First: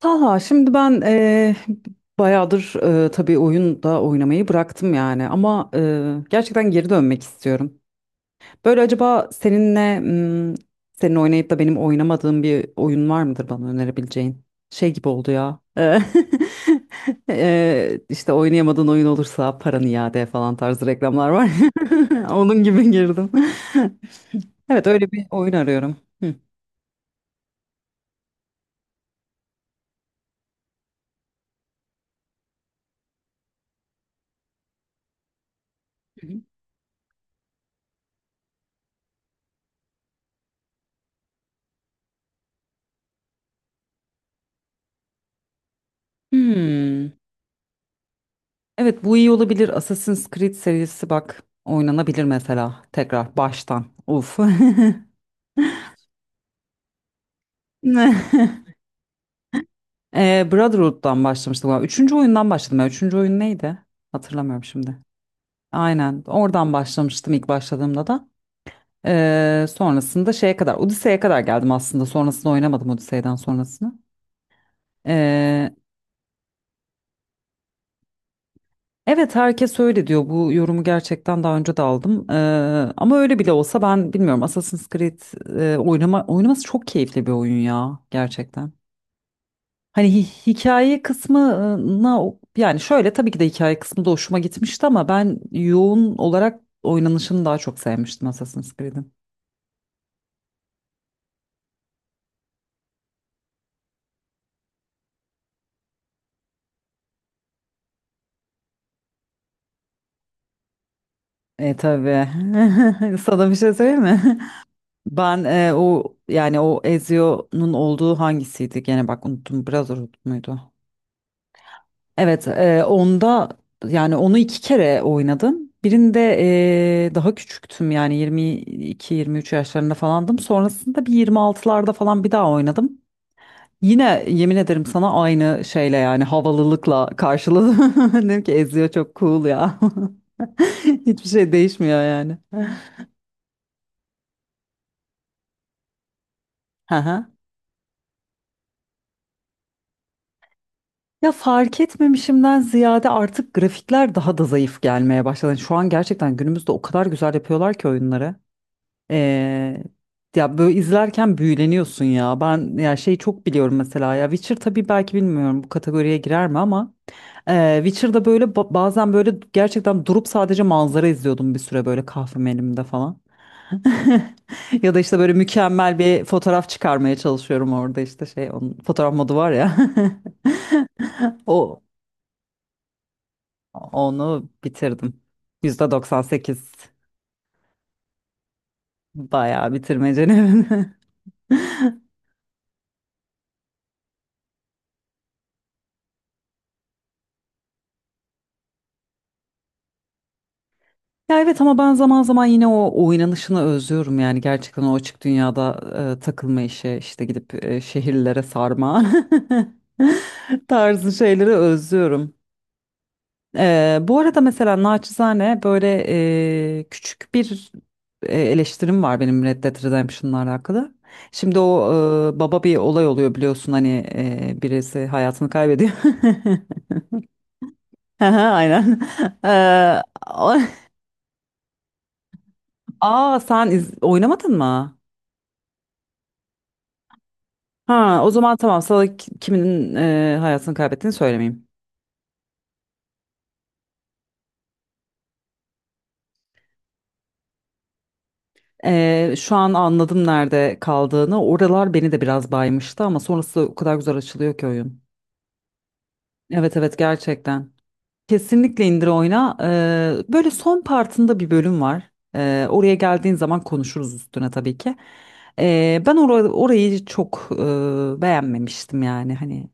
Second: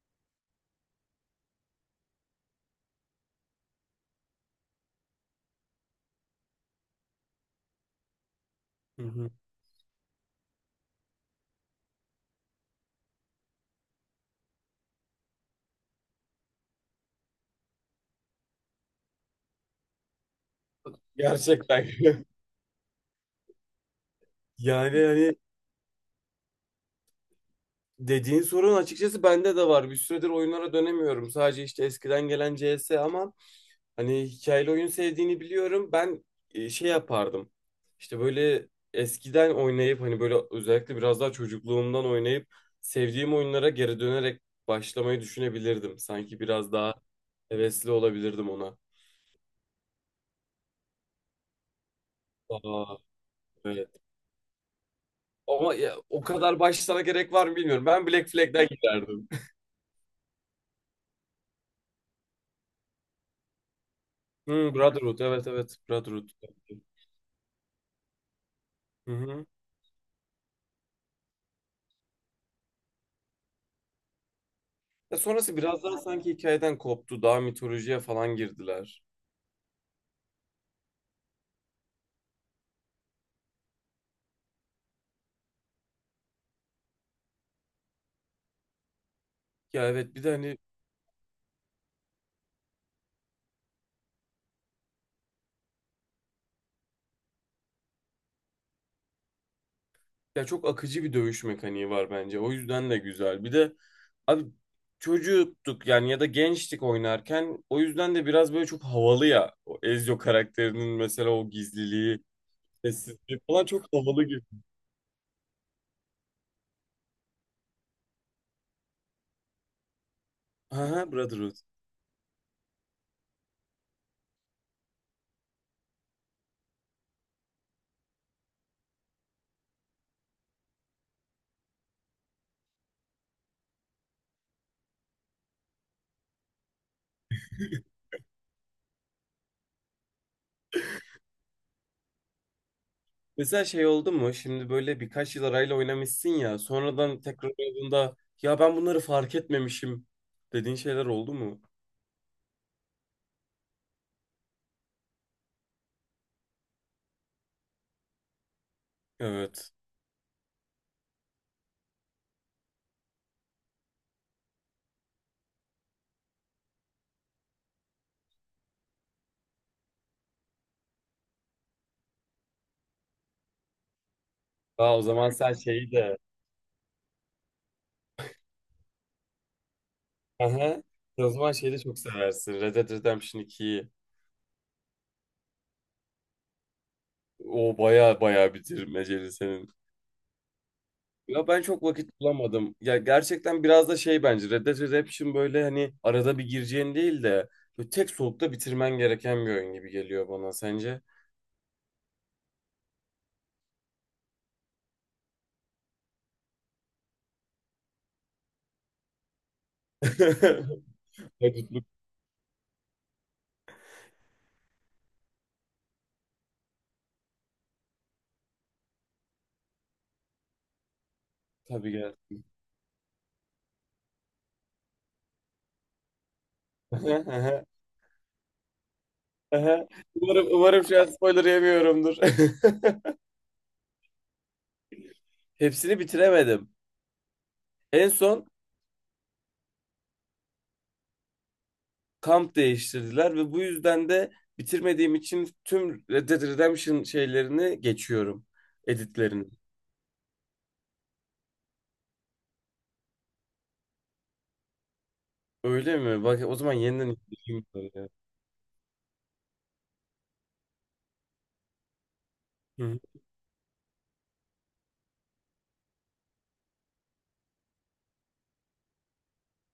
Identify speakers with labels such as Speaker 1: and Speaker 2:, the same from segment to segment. Speaker 1: Talha, şimdi ben bayağıdır, tabii oyun da oynamayı bıraktım yani ama gerçekten geri dönmek istiyorum. Böyle
Speaker 2: Hı
Speaker 1: acaba
Speaker 2: hı.
Speaker 1: seninle, senin oynayıp da benim oynamadığım bir oyun var mıdır bana önerebileceğin? Şey gibi oldu ya. İşte oynayamadığın oyun olursa paranı iade falan tarzı reklamlar var.
Speaker 2: Gerçekten.
Speaker 1: Onun gibi girdim. Evet,
Speaker 2: Yani
Speaker 1: öyle bir
Speaker 2: hani
Speaker 1: oyun arıyorum. Hı.
Speaker 2: dediğin sorun açıkçası bende de var. Bir süredir oyunlara dönemiyorum. Sadece işte eskiden gelen CS ama hani hikayeli oyun sevdiğini biliyorum. Ben şey yapardım. İşte böyle eskiden oynayıp hani böyle özellikle biraz daha çocukluğumdan oynayıp sevdiğim oyunlara geri dönerek başlamayı düşünebilirdim. Sanki biraz daha
Speaker 1: Hmm.
Speaker 2: hevesli olabilirdim ona.
Speaker 1: Evet, bu iyi olabilir. Assassin's Creed serisi bak, oynanabilir mesela
Speaker 2: Aa,
Speaker 1: tekrar baştan.
Speaker 2: evet.
Speaker 1: Uf.
Speaker 2: Ama ya, o kadar başlara gerek var mı bilmiyorum. Ben Black Flag'den giderdim.
Speaker 1: Brotherhood'dan başlamıştım galiba. Üçüncü oyundan başladım ya. Üçüncü oyun neydi? Hatırlamıyorum şimdi.
Speaker 2: Brotherhood, evet, evet,
Speaker 1: Aynen
Speaker 2: Brotherhood.
Speaker 1: oradan başlamıştım ilk başladığımda da.
Speaker 2: Hı hı.
Speaker 1: Sonrasında şeye kadar, Odise'ye kadar geldim aslında. Sonrasında oynamadım Odise'den sonrasını.
Speaker 2: Ya sonrası
Speaker 1: Ee,
Speaker 2: biraz daha sanki hikayeden koptu. Daha mitolojiye falan girdiler.
Speaker 1: Evet, herkes öyle diyor. Bu yorumu gerçekten daha önce de aldım. Ama öyle bile olsa ben bilmiyorum. Assassin's Creed, oynaması çok keyifli bir oyun ya gerçekten.
Speaker 2: Ya
Speaker 1: Hani
Speaker 2: evet bir de hani.
Speaker 1: hikaye kısmına, yani şöyle tabii ki de hikaye kısmı da hoşuma gitmişti ama ben yoğun olarak oynanışını daha çok sevmiştim Assassin's Creed'in.
Speaker 2: Ya çok akıcı bir dövüş mekaniği var bence. O yüzden de güzel. Bir de abi çocuktuk yani ya da gençtik oynarken. O yüzden de biraz böyle çok havalı ya. O Ezio karakterinin mesela o
Speaker 1: E
Speaker 2: gizliliği,
Speaker 1: tabii.
Speaker 2: sessizliği
Speaker 1: Sana bir
Speaker 2: falan
Speaker 1: şey
Speaker 2: çok
Speaker 1: söyleyeyim
Speaker 2: havalı
Speaker 1: mi?
Speaker 2: gibi.
Speaker 1: Ben, o yani o Ezio'nun olduğu hangisiydi? Gene bak, unuttum. Brotherhood muydu?
Speaker 2: Aha, Brotherhood.
Speaker 1: Evet, onda yani onu iki kere oynadım. Birinde daha küçüktüm, yani 22-23 yaşlarında falandım. Sonrasında bir 26'larda falan bir daha oynadım. Yine yemin ederim sana aynı şeyle, yani havalılıkla karşıladım. Dedim ki, eziyor çok cool ya. Hiçbir şey değişmiyor yani.
Speaker 2: Mesela şey oldu mu? Şimdi böyle birkaç yıl arayla oynamışsın ya.
Speaker 1: Hı
Speaker 2: Sonradan
Speaker 1: hı.
Speaker 2: tekrar oynadığında ya ben bunları fark etmemişim dediğin şeyler
Speaker 1: Ya,
Speaker 2: oldu mu?
Speaker 1: fark etmemişimden ziyade artık grafikler daha da zayıf gelmeye başladı. Yani şu an gerçekten günümüzde o kadar güzel yapıyorlar ki oyunları.
Speaker 2: Evet.
Speaker 1: Ee, ya böyle izlerken büyüleniyorsun ya. Ben ya şey çok biliyorum mesela, ya Witcher, tabii belki bilmiyorum bu kategoriye girer mi ama Witcher'da böyle bazen böyle gerçekten durup sadece manzara izliyordum bir süre, böyle kahvem elimde falan. Ya
Speaker 2: Aa,
Speaker 1: da
Speaker 2: o
Speaker 1: işte
Speaker 2: zaman
Speaker 1: böyle
Speaker 2: sen şeyi
Speaker 1: mükemmel
Speaker 2: de.
Speaker 1: bir fotoğraf çıkarmaya çalışıyorum orada, işte şey, onun fotoğraf modu var ya.
Speaker 2: Aha. Sen o zaman şeyi de
Speaker 1: O
Speaker 2: çok seversin. Red Dead Redemption 2'yi.
Speaker 1: Onu bitirdim. %98
Speaker 2: O baya baya bitirmeceli senin.
Speaker 1: bayağı bitirmecenin.
Speaker 2: Ya ben çok vakit bulamadım. Ya gerçekten biraz da şey bence Red Dead Redemption böyle hani arada bir gireceğin değil de böyle tek solukta bitirmen gereken bir oyun gibi geliyor bana sence.
Speaker 1: Ya evet, ama ben zaman zaman yine o oynanışını özlüyorum, yani gerçekten o açık dünyada takılma işi, işte gidip şehirlere sarma tarzı şeyleri
Speaker 2: Ne,
Speaker 1: özlüyorum. Bu arada mesela naçizane böyle küçük bir eleştirim var benim Red Dead Redemption'la alakalı. Şimdi o,
Speaker 2: tabii gel.
Speaker 1: baba bir olay oluyor biliyorsun, hani birisi hayatını kaybediyor. Aha, aynen. E,
Speaker 2: Umarım,
Speaker 1: o-
Speaker 2: umarım şu an spoiler yemiyorumdur.
Speaker 1: Aa, sen oynamadın mı?
Speaker 2: Hepsini bitiremedim. En
Speaker 1: Ha, o
Speaker 2: son
Speaker 1: zaman tamam, sana kiminin hayatını kaybettiğini söylemeyeyim.
Speaker 2: kamp değiştirdiler ve bu yüzden de bitirmediğim için tüm Red Dead Redemption şeylerini geçiyorum. Editlerini.
Speaker 1: Şu an anladım nerede kaldığını. Oralar beni de biraz baymıştı ama sonrası o kadar güzel açılıyor ki oyun.
Speaker 2: Öyle mi? Bak o zaman
Speaker 1: Evet, evet,
Speaker 2: yeniden izleyeyim
Speaker 1: gerçekten.
Speaker 2: bunları ya.
Speaker 1: Kesinlikle indir, oyna. Böyle son partında bir bölüm var.
Speaker 2: Hı
Speaker 1: Oraya
Speaker 2: hı.
Speaker 1: geldiğin zaman konuşuruz üstüne tabii ki. Ben orayı çok beğenmemiştim yani hani.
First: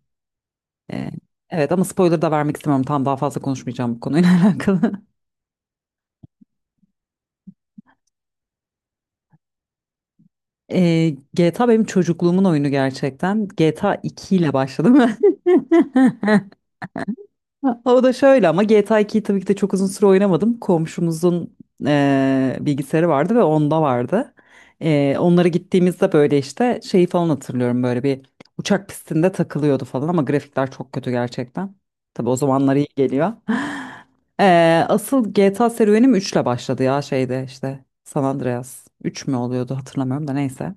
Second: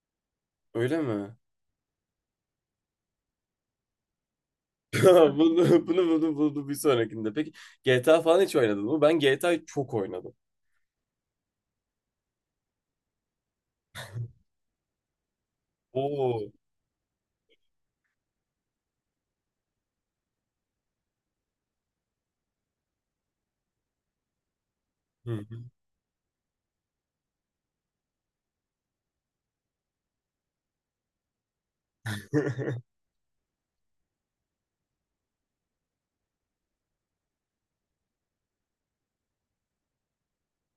Speaker 2: Öyle
Speaker 1: e,
Speaker 2: mi?
Speaker 1: evet, ama spoiler da vermek istemiyorum. Tam, daha fazla konuşmayacağım bu konuyla alakalı.
Speaker 2: Bunu, bunu bir sonrakinde. Peki GTA falan hiç oynadın mı? Ben GTA'yı çok oynadım.
Speaker 1: GTA benim çocukluğumun oyunu gerçekten. GTA 2 ile başladım ben.
Speaker 2: Oo.
Speaker 1: O da şöyle ama, GTA 2'yi tabii ki de çok uzun süre oynamadım. Komşumuzun bilgisayarı vardı ve onda vardı.
Speaker 2: Hı
Speaker 1: Onlara gittiğimizde böyle işte şeyi falan hatırlıyorum, böyle bir uçak pistinde takılıyordu falan, ama grafikler çok kötü gerçekten. Tabii o zamanlar iyi geliyor. Asıl GTA serüvenim 3 ile başladı ya, şeyde, işte San Andreas. Üç mü oluyordu, hatırlamıyorum da neyse.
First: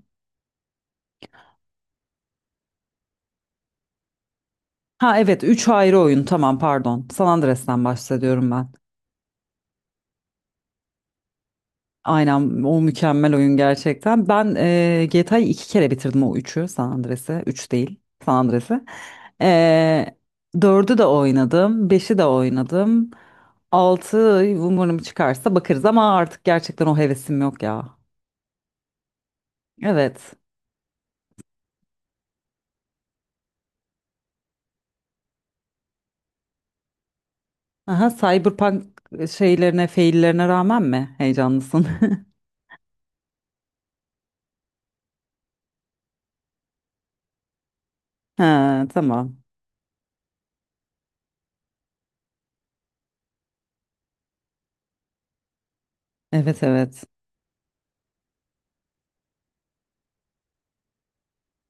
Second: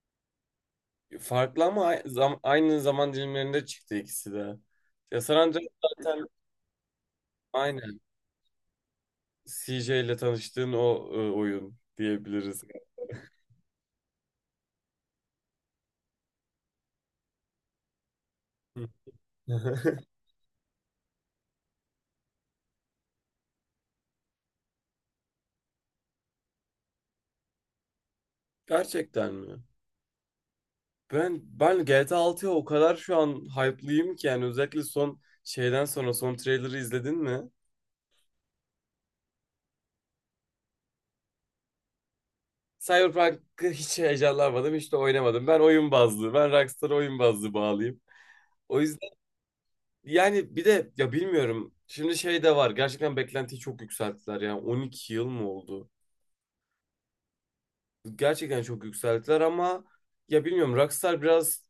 Speaker 2: hı. Farklı ama aynı zaman dilimlerinde çıktı ikisi de.
Speaker 1: Ha
Speaker 2: Ya San
Speaker 1: evet,
Speaker 2: Andreas
Speaker 1: 3 ayrı oyun,
Speaker 2: zaten
Speaker 1: tamam pardon. San Andreas'tan
Speaker 2: aynen
Speaker 1: bahsediyorum ben.
Speaker 2: CJ ile tanıştığın o oyun
Speaker 1: Aynen,
Speaker 2: diyebiliriz.
Speaker 1: o mükemmel oyun gerçekten. Ben, GTA'yı iki kere bitirdim, o üçü, San Andreas'ı. 3 değil, San Andreas'ı.
Speaker 2: Hı.
Speaker 1: E, 4'ü de oynadım. Beşi de oynadım. 6 umarım çıkarsa bakarız ama artık gerçekten o hevesim yok ya.
Speaker 2: Gerçekten mi?
Speaker 1: Evet.
Speaker 2: Ben GTA 6'ya o kadar şu an hype'lıyım ki yani özellikle son şeyden sonra son trailer'ı izledin mi?
Speaker 1: Aha, Cyberpunk şeylerine, faillerine rağmen mi heyecanlısın?
Speaker 2: Cyberpunk'ı hiç heyecanlanmadım, hiç de oynamadım. Ben oyun bazlı, ben Rockstar oyun bazlı bağlıyım. O
Speaker 1: Ha,
Speaker 2: yüzden
Speaker 1: tamam.
Speaker 2: yani bir de ya bilmiyorum. Şimdi şey de var. Gerçekten beklentiyi çok yükselttiler. Yani 12 yıl mı oldu?
Speaker 1: Evet, evet.
Speaker 2: Gerçekten çok yükselttiler ama ya bilmiyorum Rockstar biraz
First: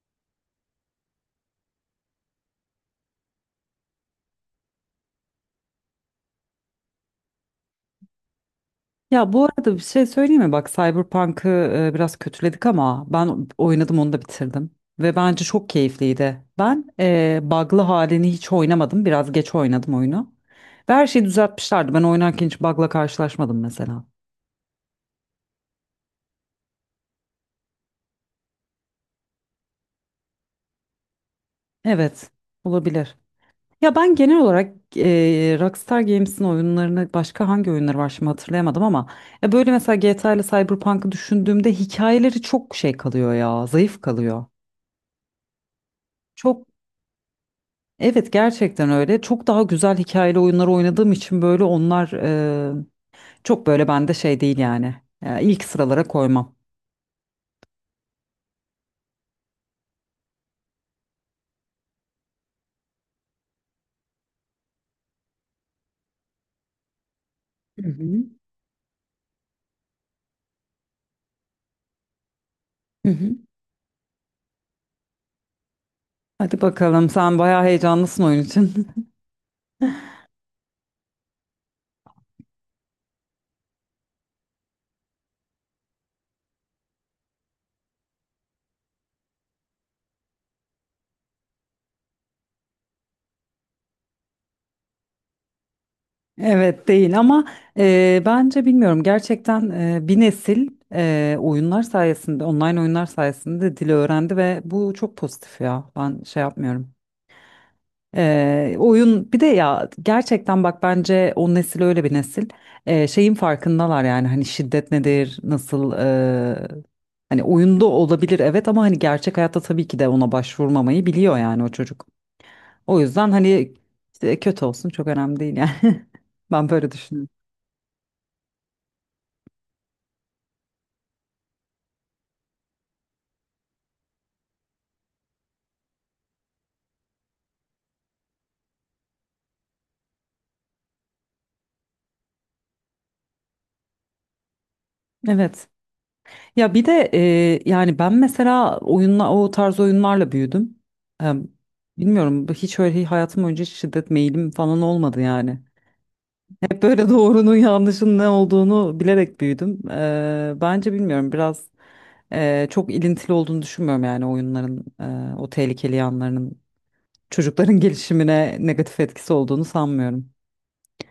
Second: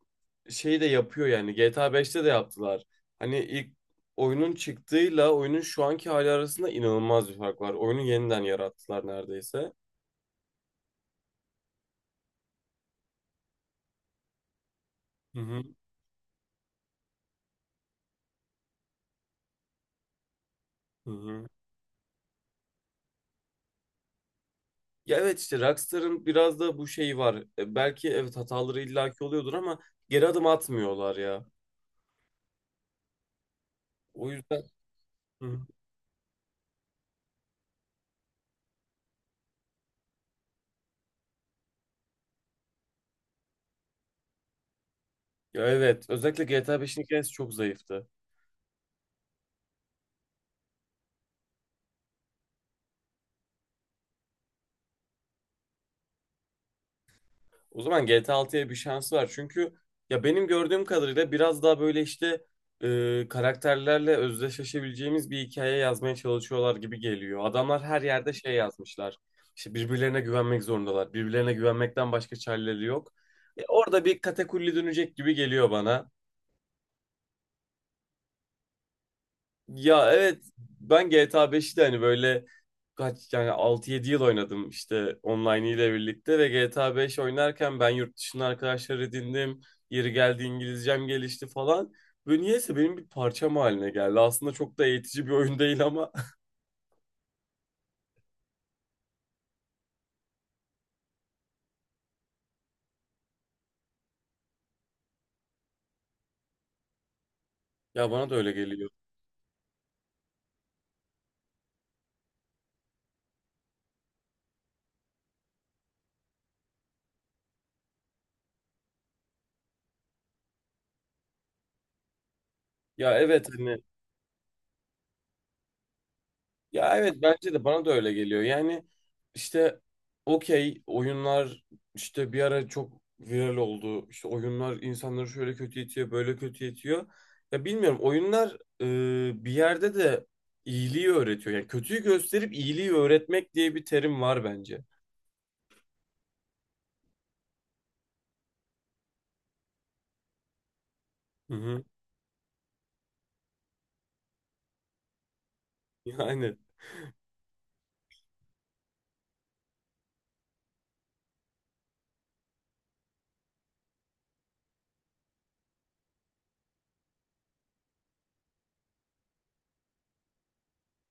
Speaker 2: şey de yapıyor yani. GTA 5'te de yaptılar. Hani ilk oyunun çıktığıyla oyunun şu anki hali arasında inanılmaz bir fark var. Oyunu yeniden yarattılar
Speaker 1: Ya, bu
Speaker 2: neredeyse.
Speaker 1: arada bir şey söyleyeyim mi? Bak, Cyberpunk'ı biraz kötüledik ama ben oynadım, onu da bitirdim. Ve
Speaker 2: Hı
Speaker 1: bence
Speaker 2: hı.
Speaker 1: çok keyifliydi. Ben bug'lı halini hiç oynamadım. Biraz geç oynadım oyunu. Ve her
Speaker 2: Hı
Speaker 1: şeyi
Speaker 2: hı.
Speaker 1: düzeltmişlerdi. Ben oynarken hiç bug'la karşılaşmadım mesela.
Speaker 2: Ya evet işte Rockstar'ın biraz da bu şeyi var. Belki evet hataları illaki oluyordur ama geri adım atmıyorlar ya.
Speaker 1: Evet, olabilir. Ya, ben
Speaker 2: O
Speaker 1: genel
Speaker 2: yüzden.
Speaker 1: olarak
Speaker 2: Hı hı.
Speaker 1: Rockstar Games'in oyunlarını, başka hangi oyunları var şimdi hatırlayamadım ama, böyle mesela GTA ile Cyberpunk'ı düşündüğümde hikayeleri çok şey kalıyor ya, zayıf kalıyor.
Speaker 2: Ya evet özellikle
Speaker 1: Çok
Speaker 2: GTA 5'in hikayesi çok zayıftı.
Speaker 1: Evet, gerçekten öyle. Çok daha güzel hikayeli oyunlar oynadığım için böyle onlar çok böyle bende şey değil yani. İlk sıralara koymam.
Speaker 2: O zaman GTA 6'ya bir şans var. Çünkü ya benim gördüğüm kadarıyla biraz daha böyle işte karakterlerle özdeşleşebileceğimiz bir hikaye yazmaya çalışıyorlar gibi geliyor. Adamlar
Speaker 1: Hı
Speaker 2: her
Speaker 1: hı.
Speaker 2: yerde şey yazmışlar. İşte birbirlerine güvenmek zorundalar. Birbirlerine güvenmekten başka çareleri
Speaker 1: Hı
Speaker 2: yok.
Speaker 1: hı.
Speaker 2: Orada bir katakulli dönecek gibi geliyor bana.
Speaker 1: Hadi bakalım, sen bayağı heyecanlısın oyun için.
Speaker 2: Ya evet ben GTA 5'i de hani böyle kaç yani 6-7 yıl oynadım işte online ile birlikte ve GTA 5 oynarken ben yurt dışında arkadaşlar edindim. Yeri geldi İngilizcem gelişti falan. Ve niyeyse benim bir parçam haline geldi. Aslında çok da eğitici bir oyun değil ama
Speaker 1: Evet değil ama bence bilmiyorum gerçekten, bir nesil oyunlar sayesinde, online oyunlar sayesinde dili öğrendi ve bu çok pozitif ya. Ben şey yapmıyorum.
Speaker 2: ya bana da öyle geliyor.
Speaker 1: Oyun bir de ya, gerçekten bak, bence o nesil öyle bir nesil, şeyin farkındalar, yani hani şiddet nedir nasıl, hani oyunda olabilir evet, ama hani gerçek hayatta tabii ki de ona başvurmamayı biliyor yani o çocuk. O
Speaker 2: Ya
Speaker 1: yüzden
Speaker 2: evet
Speaker 1: hani
Speaker 2: hani.
Speaker 1: işte, kötü olsun çok önemli değil yani, ben böyle
Speaker 2: Ya evet
Speaker 1: düşünüyorum.
Speaker 2: bence de bana da öyle geliyor. Yani işte okey oyunlar işte bir ara çok viral oldu. İşte oyunlar insanları şöyle kötü itiyor, böyle kötü itiyor. Ya bilmiyorum oyunlar bir yerde de iyiliği öğretiyor. Yani kötüyü gösterip iyiliği öğretmek diye bir terim var bence.
Speaker 1: Evet, ya bir de yani ben mesela o tarz oyunlarla büyüdüm. Ee,
Speaker 2: Hı hı.
Speaker 1: bilmiyorum, hiç öyle hayatım önce şiddet meyilim falan olmadı yani.
Speaker 2: Yani
Speaker 1: Hep böyle doğrunun yanlışın ne olduğunu bilerek büyüdüm. Bence bilmiyorum biraz, çok ilintili olduğunu düşünmüyorum yani oyunların, o tehlikeli yanlarının çocukların gelişimine negatif etkisi olduğunu sanmıyorum.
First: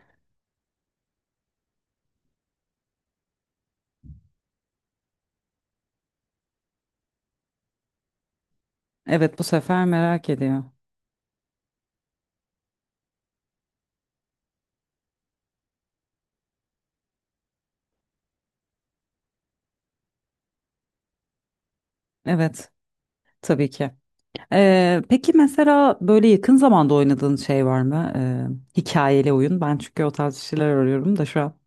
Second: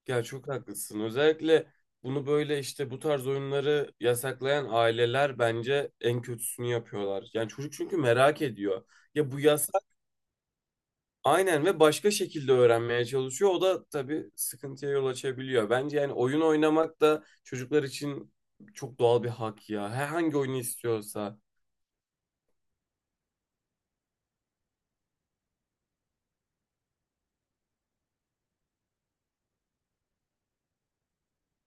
Speaker 2: ya çok haklısın. Özellikle bunu böyle işte bu tarz oyunları yasaklayan aileler bence en kötüsünü yapıyorlar. Yani çocuk çünkü merak ediyor. Ya
Speaker 1: Evet,
Speaker 2: bu
Speaker 1: bu
Speaker 2: yaz.
Speaker 1: sefer merak ediyor.
Speaker 2: Aynen ve başka şekilde öğrenmeye çalışıyor. O da tabii sıkıntıya yol açabiliyor. Bence yani oyun oynamak da çocuklar için çok doğal bir hak ya. Herhangi oyunu istiyorsa.
Speaker 1: Evet, tabii ki. Peki mesela böyle yakın zamanda oynadığın şey var mı? Hikayeli oyun. Ben çünkü o tarz şeyler arıyorum da şu an.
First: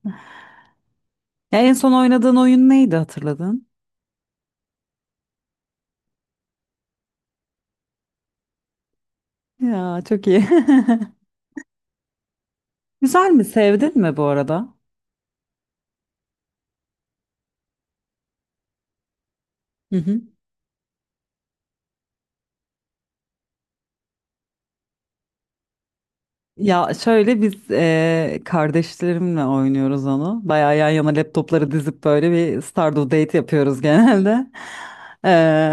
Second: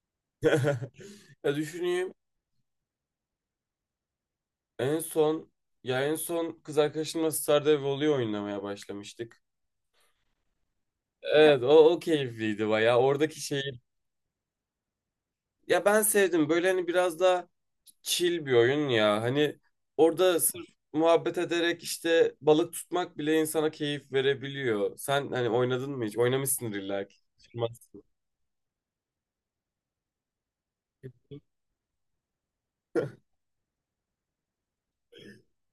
Speaker 2: Ya
Speaker 1: Ya, en son
Speaker 2: düşüneyim.
Speaker 1: oynadığın oyun neydi, hatırladın?
Speaker 2: En son en son kız arkadaşımla Stardew Valley oynamaya başlamıştık.
Speaker 1: Ya, çok iyi.
Speaker 2: Evet o keyifliydi bayağı.
Speaker 1: Güzel
Speaker 2: Oradaki
Speaker 1: mi?
Speaker 2: şeyi
Speaker 1: Sevdin mi bu arada?
Speaker 2: ya ben sevdim. Böyle hani biraz daha chill bir oyun ya. Hani
Speaker 1: Hı hı.
Speaker 2: orada sırf muhabbet ederek işte balık tutmak bile insana keyif verebiliyor. Sen hani oynadın mı hiç? Oynamışsındır
Speaker 1: Ya
Speaker 2: illa ki.
Speaker 1: şöyle, biz
Speaker 2: Çıkmaz.
Speaker 1: kardeşlerimle oynuyoruz onu. Bayağı yan yana laptopları dizip böyle bir Stardew Date yapıyoruz genelde. Eee,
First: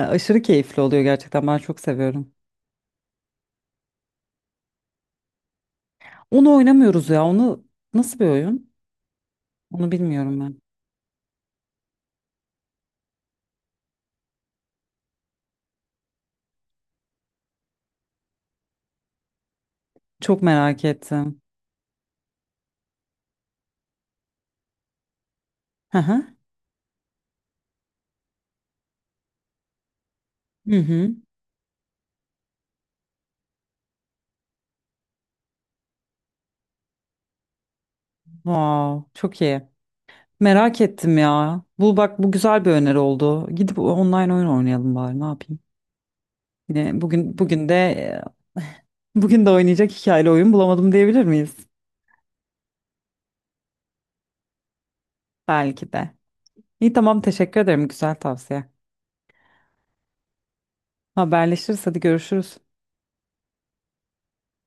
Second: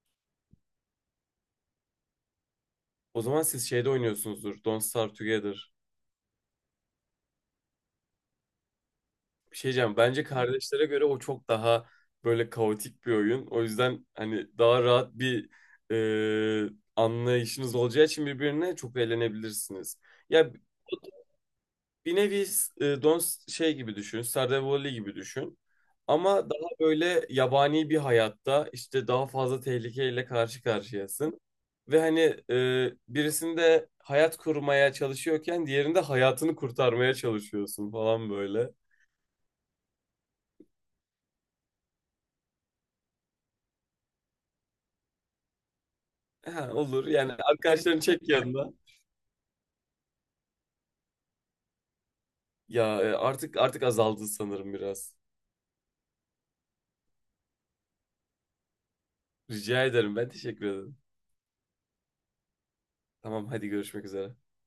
Speaker 1: aşırı keyifli oluyor gerçekten, ben çok seviyorum.
Speaker 2: O zaman siz şeyde oynuyorsunuzdur. Don't Starve Together.
Speaker 1: Onu oynamıyoruz ya, onu nasıl bir oyun?
Speaker 2: Bir şey
Speaker 1: Onu
Speaker 2: diyeceğim. Bence
Speaker 1: bilmiyorum ben.
Speaker 2: kardeşlere göre o çok daha böyle kaotik bir oyun. O yüzden hani daha rahat bir e, anlayışınız olacağı için birbirine çok eğlenebilirsiniz.
Speaker 1: Çok
Speaker 2: Ya
Speaker 1: merak ettim.
Speaker 2: bir nevi e, Don şey gibi düşün, Stardew Valley gibi düşün.
Speaker 1: Hı hı.
Speaker 2: Ama daha böyle yabani bir hayatta işte daha fazla tehlikeyle karşı
Speaker 1: Hı hı.
Speaker 2: karşıyasın. Ve hani birisinde hayat kurmaya çalışıyorken diğerinde hayatını kurtarmaya çalışıyorsun falan böyle.
Speaker 1: Wow, çok iyi. Merak ettim ya. Bu bak, bu güzel bir öneri oldu. Gidip online oyun oynayalım bari, ne yapayım.
Speaker 2: Ha,
Speaker 1: Yine
Speaker 2: olur yani
Speaker 1: bugün bugün
Speaker 2: arkadaşlarını
Speaker 1: de
Speaker 2: çek yanına.
Speaker 1: Bugün de oynayacak hikayeli oyun bulamadım, diyebilir miyiz?
Speaker 2: Ya artık azaldı sanırım biraz.
Speaker 1: Belki de. İyi, tamam, teşekkür ederim, güzel tavsiye.
Speaker 2: Rica ederim ben teşekkür ederim.
Speaker 1: Haberleşiriz, hadi görüşürüz.
Speaker 2: Tamam hadi görüşmek üzere.